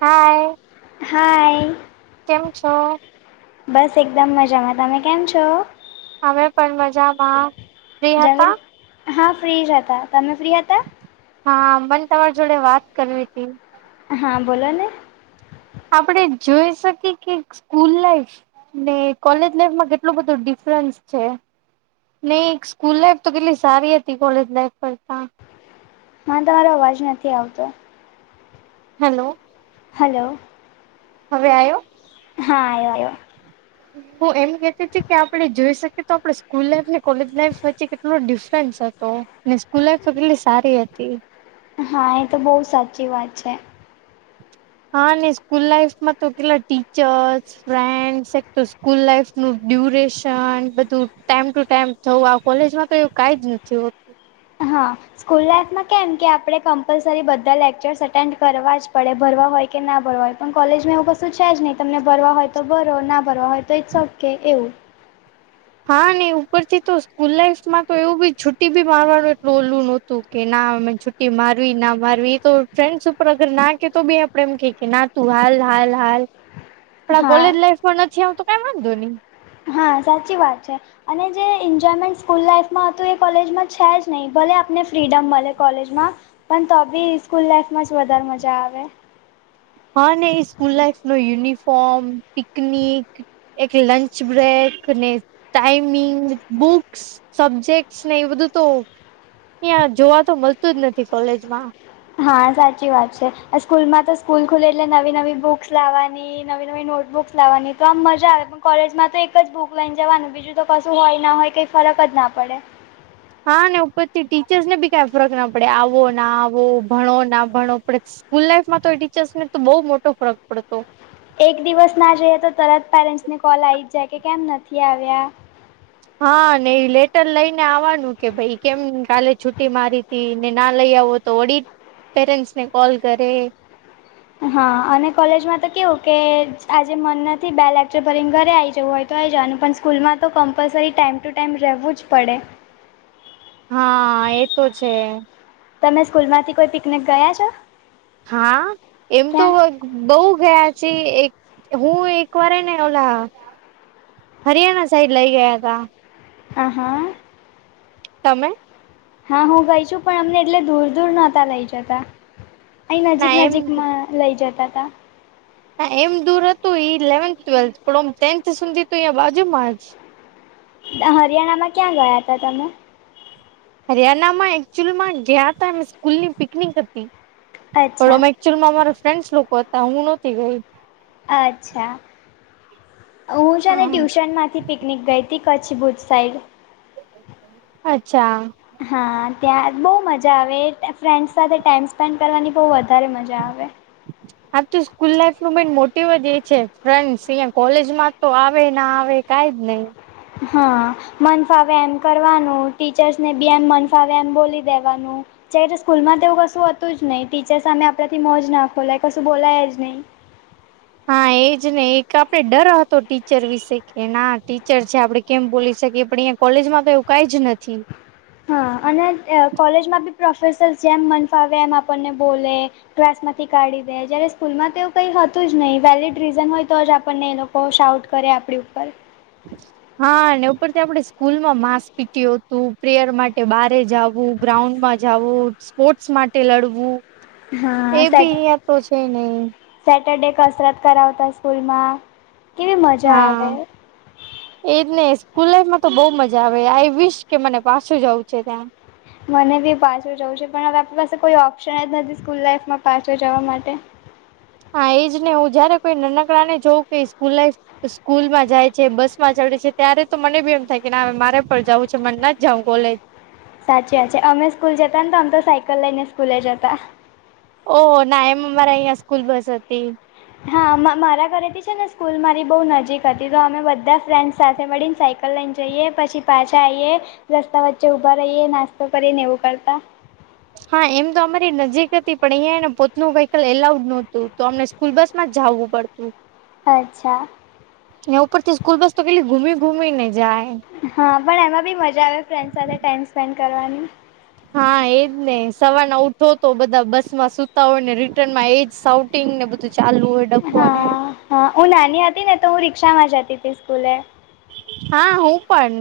હાય. Hi. કેમ છો? બસ એકદમ મજામાં. તમે કેમ છો? અમે પણ મજામાં. ફ્રી હતા? જમી હા ફ્રી જ હતા. તમે ફ્રી હતા? હા, મન તમાર જોડે વાત કરવીતી. હા, બોલો ને. આપડે જોઈ શકીએ કે એક સ્કૂલ લાઈફ ને કોલેજ લાઈફમાં કેટલું બધું ડિફરન્સ છે. ને એક સ્કૂલ લાઈફ તો કેટલી સારી હતી કોલેજ લાઈફ કરતા. મારે તમારો અવાજ નથી આવતો. હેલો! હેલો! હવે આયો? હા, આયો આયો. [inaudible] હું એમ કેહતી તી કે આપડે જોઈ શકીએ તો આપડે સ્કૂલ લાઈફ અને કોલેજ લાઈફ વચ્ચે કેટલો ડિફરન્સ હતો. ને સ્કૂલ લાઈફ તો કેટલી સારી હતી. હા, એ તો બહુ સાચી વાત છે. હા અને સ્કૂલ લાઈફમાં તો કેટલા ટીચર્સ ફ્રેન્ડસ એક તો સ્કૂલ લાઈફનું ડ્યુરેશન બધું ટાઈમ ટુ ટાઈમ તો આવ કોલેજમાં તો એવું કાંઈ જ નથી હોતુ. હા. સ્કૂલ લાાઈફમાં કેમ કે આપડે કમ્પલસરી બધા લેકચર્સ એટેન્ડ કરવા જ પડે ભરવા હોય કે ના ભરવા હોય પણ કોલેજમાં એવું કશું છે જ નહીં તમને ભરવા હોય તો ભરો ના ભરો તો ઇટ્સ ઓકે એવું. હા ને ઉપરથી તો સ્કૂલ લાઈફમાં તો એવું ભી છુટીભી મારવાનું એટલું ઓલું નહોતું. કે ના અમે છુ્ટી મારવી ના મારવી એતો તો ફ્રેન્ડસ ઉપર અગર નાકે તો બી આપડે એમ કેના તો હાલ હાલ હાલ આપણા હા કોલેજ લાઈફમાં નથી, આવું તો કઈ વાંધો નહી. હા, સાચી વાત છે. અને જે એન્જોયમેન્ટ સ્કૂલ લાઈફમાં હતું એ કોલેજમાં છે જ નહીં ભલે આપને ફ્રીડમ મળે કોલેજમાં. પણ તો બી સ્કૂલ લાઈફમાં જ વધારે મજા આવે. હા, ને એ સ્કૂલ લાઈફ નો યુનિફોર્મ પિકનિક. એક લંચ બ્રેક ને ટાઈમિંગ બુક્સ. સબ્જેક્ટશ ને એ બધું તો અહીયાં જોવા તો મળતું જ નથી કોલેજ માં હા સાચી વાત છે અ સ્કૂલ માં તો સ્કૂલ ખુલે એટલે નવી નવી બુક્સ લાવવાની. નવી નવી નોટબુક્સ લવાની તો આમ મજા આવે પણ કોલેજમાં તો એક જ બુક લઈ જવાનું બીજુ બીજું તો કશું હોય ના હોય કઈ ફરક જ ના પડે. હા ને ઉપરથી ટીચર્સ ને બી કઈ ફરક ના પડે આવો ના આવો ભણો ના ભણો પ્રીત્સ સ્કૂલ લાઈફમાં તો એ ટીચર્સ તો બહુ મોટો પડતો. એક દિવસ ના જઈએ તો તરત પેરેન્ટ્સને કોલ આવી જ જાય કે કેમ નથી આવ્યા. હા ને એ લેટર લઈને આવાનું કે ભાઈ કેમ કાલે છુટ્ટી મારી તી ને ના લઈ આવો તો ઓડી- પેરેન્ટ્સ ને કોલ કરે. હા અને કોલેજમાં તો કેવું કે આજે મન નથી બે લેકચર ભરીને ઘરે આઇ જવું હોય. તો આઈ જાવાનું પણ સ્કૂલમાં તો કમ્પલસરી ટાઈમ ટુ ટાઈમ રહેવું જ પડે. હા એતો છે. તમે સ્કૂલ માંથી કોઈ પિકનિક ગયા છો હા એમ તો ક્યાં વ બઉ ગયા છે એક હું એક વાર એને ઓલા હરિયાણા સાઈડ લઈ ગયા તા આહ તમે હા હું ગઈ છું પણ અમને એટલે દૂર દૂર નતા લઈ જતા અહીં ના નજીક એમ નજીકમાં લઈ જતા તા. હા એમ દૂર હતું ઇલેવન્થ ટ્વેલ્થ પણ ઓમ ટેન્થ સુધી તો અહીયા બાજુમાં જ તા હરિયાણામાં ક્યાં ગયા હતા તમે હરિયાણામાં એકચુલી માં ગયાં હતા એ સ્કૂલ ની પિકનિક હતી પણ અચ્છા અમે એકચુલમાં મારા ફ્રેન્ડ્સ લોકો હતા હું નહોતી ગઈ. અચ્છા હું છે ને ટ્યુશન માંથી પિકનિક ગઈ હતી કચ્છ ભુજ સાઈડ. અચ્છા હા ત્યાં બહુ મજા આવે ત્યાં ફ્રેન્ડ્સ ટાઈમ સ્પેન્ડ કરવાની બહુ વધારે મજા આવે. [unintelligible] સાચું સ્કૂલ લાઈફનું મેન મોટીવ જ એ છે ફ્રેન્ડસ અહિયાં કોલેજમાં તો આવે ના આવે. કંઈ જ નહી. હા મન ફાવે એમ કરવાનું ટીચર્સને બી એમ મન ફાવે એમ બોલી દેવાનું જ્યારે સ્કૂલમાં તેવું કશું હતું જ નહીં ટીચર સામે આપણાથી મો જ ના ખોલાય કશું બોલાય જ નહીં હા એ જ ને એક આપડે ડર હતો ટીચર વિશે કે ના ટીચર છે આપડે કેમ બોલી શકીએ પણ અહીંયા કોલેજ માં તો‌ એવુ કઈ જ નથી. હા અને અ કોલેજમાં બી પ્રોફેસર જેમ મન ફાવે એમ આપણને બોલે. ક્લાસ માંથી કાઢી દે જયારે સ્કૂલ માં તો કંઈ હતું જ નહીં વેલીડ રીઝન હોય તો જ આપણને એ લોકો બહુ શાઉટ કરે, આપણી ઉપર- હા, ને ઉપરથી આપણે સ્કૂલ માં માસ પીટી હતું, પ્રેયર માટે બારે જાવુ. ગ્રાઉન્ડમાં જવું, સ્પોર્ટ્સ માટે લડવું. એ હા બી સેટ અહિયાં તો છે નહીં. સેટરડે કસરત કરાવતા સ્કૂલ માં, કેવી મજા આવે. હા એજ ને, સ્કૂલ લાઈફમાં તો બહુ મજા આવે. આઈ વિશ, કે મને પાછું જવું છે ત્યાં. મને બી પાછું જવું છે. પણ હવે આપણી પાસે કોઈ ઓપ્શન જ નથી, સ્કૂલ લાાઈફમાં પાછળ જવા માટે. હા એજ ને, હું જયારે કોઈ નાનકડા ને જોઉ કે સ્કૂલ લાઈફ- સ્કૂલ માં જાય છે, બસ માં ચડે છે, ત્યારે તો મને બી એમ થાય કે, ના હવે મારે પણ જાવું છે. મને નથી જાઉ કોલેજ- સાચી વાત છે, અમે સ્કૂલ જતા ને, તો આમ તો સાયકલ લઈને સ્કૂલે જતા. ઓહ! ના, એમ અમારા અહીં સ્કૂલ બસ હતી. હા મારા ઘરેથી છે, ને સ્કૂલ મારી બહુ નજીક હતી, તો અમે બધા ફ્રેન્ડસ સાથે મળીને સાયકલ- લઈને જઈએ, પછી પાછા આઈએ, રસ્તા વચ્ચે ઊભા રહીએ, નાસ્તો કરીને એવું કરતા. હા, એમ તો અમારી નજીક હતી, પણ અહિયાંને પોતનું વ્હીકલ એલાઉડ નોતું. તો અમે- સ્કૂલ બસમાં જાવું પડતું. અચ્છા, ઉપરથી સ્કૂલ બસ તો કેટલી ઘૂમી ઘૂમીને જાય. હા, પણ એમાં બી મજા આવે ફ્રેન્ડસ સાથે ટાઈમ સ્પેન્ડ કરવાની. હા એજ ને, સવારના ઉઠોતો બધા બસમાં સુતા હોય ને રિટર્નમાં એજ સાવ - [unintelligible] ને બધું ચાલુ હોય, ડખો ને હા, હા, હું નાની હતી ને તોહું રિક્ષામાં જતી હતી સ્કૂલે. હા, હું, પણ.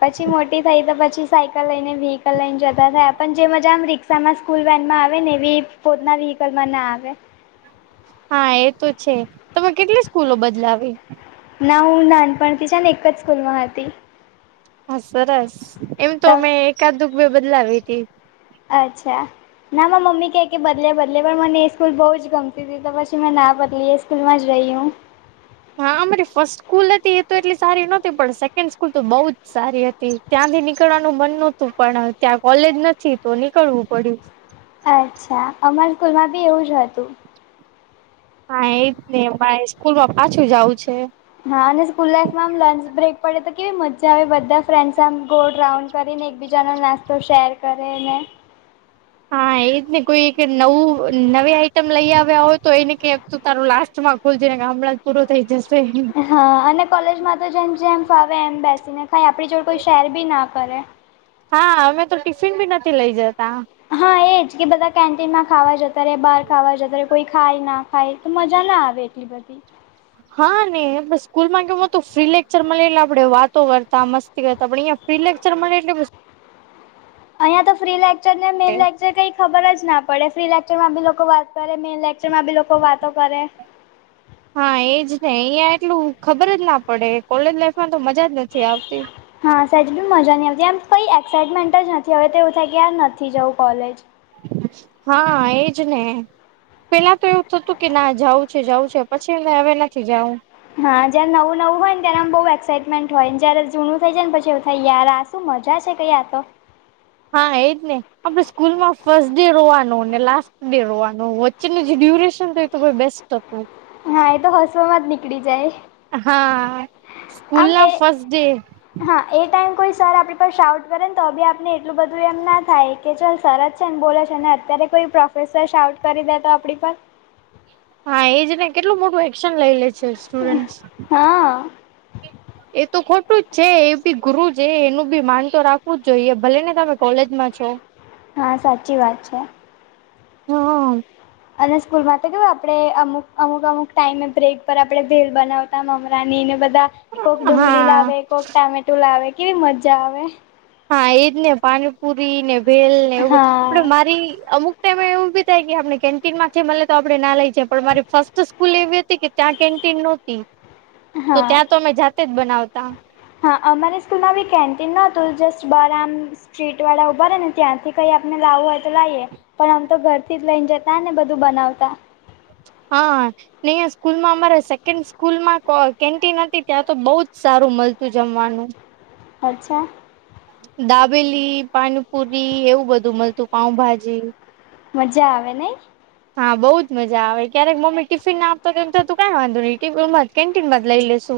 પછી, મોટી થઈ તો પછી સાયકલ લઈને વ્હીકલ લઈને જતા થયા. પણ જે મજા આમ રી- તમે સ્કૂલ વેનમાં આવે, ને એવી પોતના વ્હીકલમાં ના આવે. હા એતો છે, તમે કેટલી સ્કૂલો બદલાવી. ના હું નાનપણથી છેને, એક જ સ્કૂલમાં હતી. હા સરસ, એમ તો મેં એકાદુ ક બે બદલાવી તી. અચ્છા, ના, મારી મમ્મી કે બદલે બદલે પણ, મને એ સ્કૂલ બહુ જ ગમતી તી તો પછી મેના બદલી. સ્કૂલમાં જ રહી હું. હા અમારી ફર્સ્ટ સ્કૂલ હતી, એતો એટલી સારી નતી, પણ સેકન્ડ સ્કૂલ તો બઉ જ સારી હતી. ત્યાંથી નીકળવાનું મન નોતું, પણ ત્યાં કોલેજ નથી તો નીકળવું પડ્યું. અચ્છા, અમારી સ્કૂલમાં ભી એવું જ હતું. હા, એજને, મારે સ્કૂલમાં પાછું જાવું છે. હા, અને સ્કૂલ લાઈફમાં આમ લંચ બ્રેક પડે તો કેવી મજા- જે, અમે બધા ફ્રેન્ડસ આમ ગોળ રાઉન્ડ કરીને, એકબીજાનો નાસ્તો શેર કરે ને- હા, એજને. કોઈ નવું નવી આઈટમ લઈ આવ્યા હોય તો એને કે- - તું તારું લાસ્ટમાં ખોલજે, નેકે હમણાં જ પૂરું થઈ જશે. હા, અને કોલેજમાં તો જેમ જેમ ફાવે એમ બેસીને ખાય. આપણી જોડ કોઈ શેર બી ના કરે. હા, અમેતો ટિફિન બી નથી લઇ જતા. હા એજ, કે બધા કેન્ટીનમાં ખાવા જતા રહેે, બાર ખાવા જતા રહે. કોઈ ખાય ના ખાય તો, મજાના આવે એટલી બધી. હા, ને સ્કૂલમાં કેવું હતું ફ્રી લેક્ચર મળે એટલે આપણે વાતો કરતા, મસ્તી કરતા પણ અહીંયા- ફ્રી લેક્ચર મળે એટલે- અહિયાં યાતો, ફ્રી લેક્ચરને મેન લેકચર કંઈ ખબર જ ના પડે. ફ્રી લેક્ચર માં ભી લોકો વાત કરે મેન લેક્ચર- જેમાં ભી લોકો વાતો કરે હા એજને અહિયાં એટલું ખબર જના પડે કોલેજ લાઈફમાં તો મજા જ નથી આવતી. હા સાચ ભી મજાનની આવતી એમ કંઈ એક્સાઈટમેન્ટ જ નથી, હવે તો એવું થાય કે યાર નથી જવું કોલેજ. હા, એજ ને પેલા તો એવું થતું કેના જઉ છે, જઉ છે. પછી હવે નથી જઉ. હા જયારે નવું નવું હોય ને ત્યારે આમ બહુ એક્સાઈટમેન્ટ હોય જયારે જૂનું થઇ જાય પછી એ યાર આ શું મજા છે, કંઈ આતો. હા એજ ને આપડે સ્કૂલમાં ફસ્ટ ડે રોવાનું ને લાસ્ટ ડે રોવાનું. ને ડ્યુરેશન તો એક તો કોઈ બેસ્ટ હતો એ. હા એતો હસવામાં જ નીકળી જાય. હા. સ્કૂલના ફસ્ટ ડે હાએ ટાઈમ કોઈ સર આપડી પાસે આઉટ કરેને તો અી આપને એટલું બધું એમના થાય કે ચલ સરાજ છે ને બોલે છે અને અત્યારે કોઈ પ્રોફેસર શાઉટ કરી દેતો આપડી પર હા એજને કેટલું મોટું એક્શન લઇ લે છે સ્ટુડન્ટસ. હા એ તો ખોટું જ છે એ બી ગુરુ છે એનું બી માન તો રાખવું જ જોઈએ ભલે ને તમે કોલેજ માં છો. હા, સાચી વાત છે. હ અને સ્કૂલ માં તો કેવું આપડે અમુક અમુક અમુક ટાઈમે બ્રેક પર આપડે ભેલ બનાવ તા બનાવતા મમરાની ને બધા કોક ડુંગળી હા લાવે એકક ટામેટો લાવે કેવી મજા આવે. હા એજ ને પાણીપુરી ને ભેલ ને એવું બધું આપડે હા મારી અમુક ટાઈમેં એવું એવું ભી થાય કે આપડે કેન્ટીનમાથી મલે તો આપડે ના લઈએ પણ મારી ફર્સ્ટ સ્કૂલ એવી હતી કે ત્યાં કેન્ટીન નહોતી. તો હા ત્યાં તો અમે જાતેજ બનાવતા? હા, અમારી સ્કૂલમાં બી કેન્ટીન નતું જસ્ટ બાર આમ સ્ટ્રીટ વાળા ઉભા રેને ત્યાંથી કઈ આપને લાવું હોય તો લાઈએ. પણ આમતો ઘરથી જ લઈને જતા ને બધું બનાવતા. હા. નહી આ સ્કૂલમાં અમારે સેકન્ડ સ્કૂલમાં તો કો કેન્ટિન હતી ત્યાં તો બહુજ સારું મલતું જમવાનું. [inaudible] અચ્છા. દાબેલી પાનપુરી એવું બધું મલતું પાઉભાજી. મજા આવે નઈ? હા બઉુજ મજા આવે ક્યારેક મમ્મી ટિફિન ના આપતો જો તું કઈ વાંધો નહીં ટિફિનમા જ કેન્ટીન માં જ લઈ લેશુ.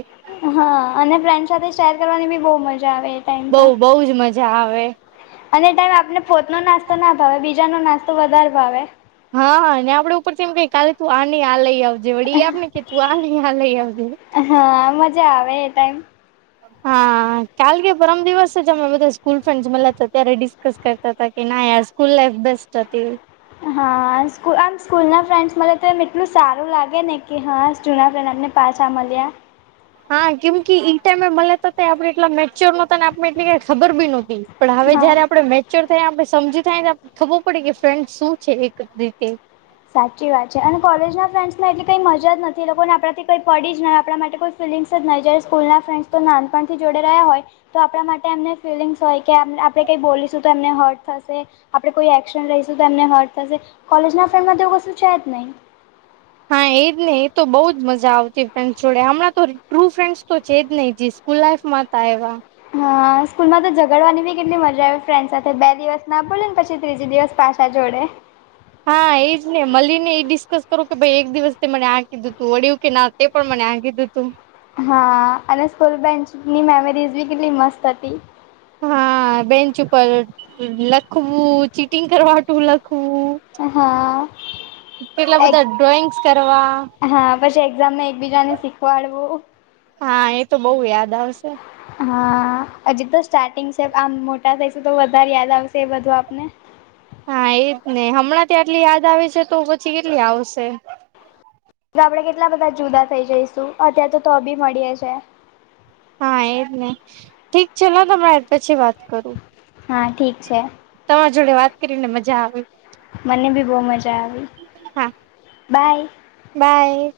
હા અને ફ્રેન્ડ સાથે શેર કરવાની બી બૌ મજા આવે. ટાઈમ બઉ તો બઉ જ મજા આવે. અને એ ટાઈમ આપને પોતનો નાસ્તો ના ભાવે બીજાનો નાસ્તો વધારે ભાવે. હા ને આપડે ઉપરથી એમ કઈએ કાલે તું આ નહી આ લઈ આવ જે વડી આપ ને કે તું આ નહી આ લઈ આવજે. હા, મજા આવે એ ટાઈમ. હા, કાલ કે પરમ દિવસેજ અમે બધા સ્કૂલ ફ્રેન્ડ મલ્યા હતા ત્યારે ડિસ્કસ કરતા તા કે ના યાર સ્કૂલ લાઇફ બેસ્ટ હતી. હાસ સ્કુ આમ સ્કૂલના ફ્રેન્ડ્સ મલે તો એમ એટલું સારું લાગેને કે હાસ જૂના ફ્રેન્ડ આપણે પાછા મલ્યા. હા કેમ કે ઈ ટાઈમે મલે તો તે આપડે એટલા મેચ્યોર નહોતા ને આપણે એટલી કઈ ખબર બી નહોતી. પણ હવે હા જ્યારે આપડે મેચ્યોર થાય આપણે સમજું થયા તૈયા ખબર પડે ફ્રેન્ડ શું છે એક રીતે. સાચી વાત છે. અને કોલેજ ના ફ્રેન્ડ્સમાં એટલી કઈ મજા જ નથી લોકોને આપણાથી કઈ પડી જ આપણા માટે કોઈ ફિલિંગ્સ જ નહી જાય સ્કૂલ ના ફ્રેન્ડ તો નાનપણથી જોડે રહ્યા હોય તો આપણા માટે એમને ફિલિંગ્સ હોય કે એમને આપણે કંઈ બોલીશું તો એમને હર્ટ થશે. આપડે કોઈ એકશન લઈશું તો એમને હર્ટ થશે કોલેજ ના ફ્રેન્ડ મા તો એવું કશું છેજ નહી. હા એજ નહી એ તો બહુ જ મજા આવતી ફ્રેન્ડસ જોડે હમણાં તો ટ્રુ ફ્રેન્ડસ તો છે જ નહી જીશ. સ્કૂલ લાઇફ મા હતા એવા. હા સ્કૂલમાં તો ઝગડવાની બી કેટલી મજા આવે ફ્રેન્ડ સાથે બે દિવસ ના બોલે ને પછી ત્રીજે દિવસ પાછા જોડે. હા એજ ને મલીને એ ડિસ્કસ કરો કે ભાઈ એક દિવસ તે મને આ કીધું તું વળયુ કે ના તે પણ મને આ કીધું તું. હા અને સ્કૂલ બેન્ચની મેમરીઝ બી કેટલી મસ્ત હતી. હા બેન્ચ ઉપર લખવું ચીટિંગ કરવા હાટું લખવું. હા. કેટલા એક બધા ડ્રોઈંગ્સ કરવા હા પછી એક્ઝામ ને એકબીજાને શીખવાડવું. હા એ તો બહુ યાદ આવશે. હા અજી તો સ્ટાટિંગ છે આમ મોટા થઇશું તો વધારે યાદ આવશે એ બધું આપને. હા એજને હમણાં થી આટલી યાદ આવે છે તો પછી કેટલી આવશે. આપડે કેટલા બધા જુદા થઇ જઈશું અત્યારે તો તો બી મળીએ છે. હા એજ ને ઠીક ચલો તમે પછી વાત કરું. હા ઠીક છે. તમાર જોડે વાત કરીને મજા આવી. મને બી બહુ મજા આવી હા બાય. બાય.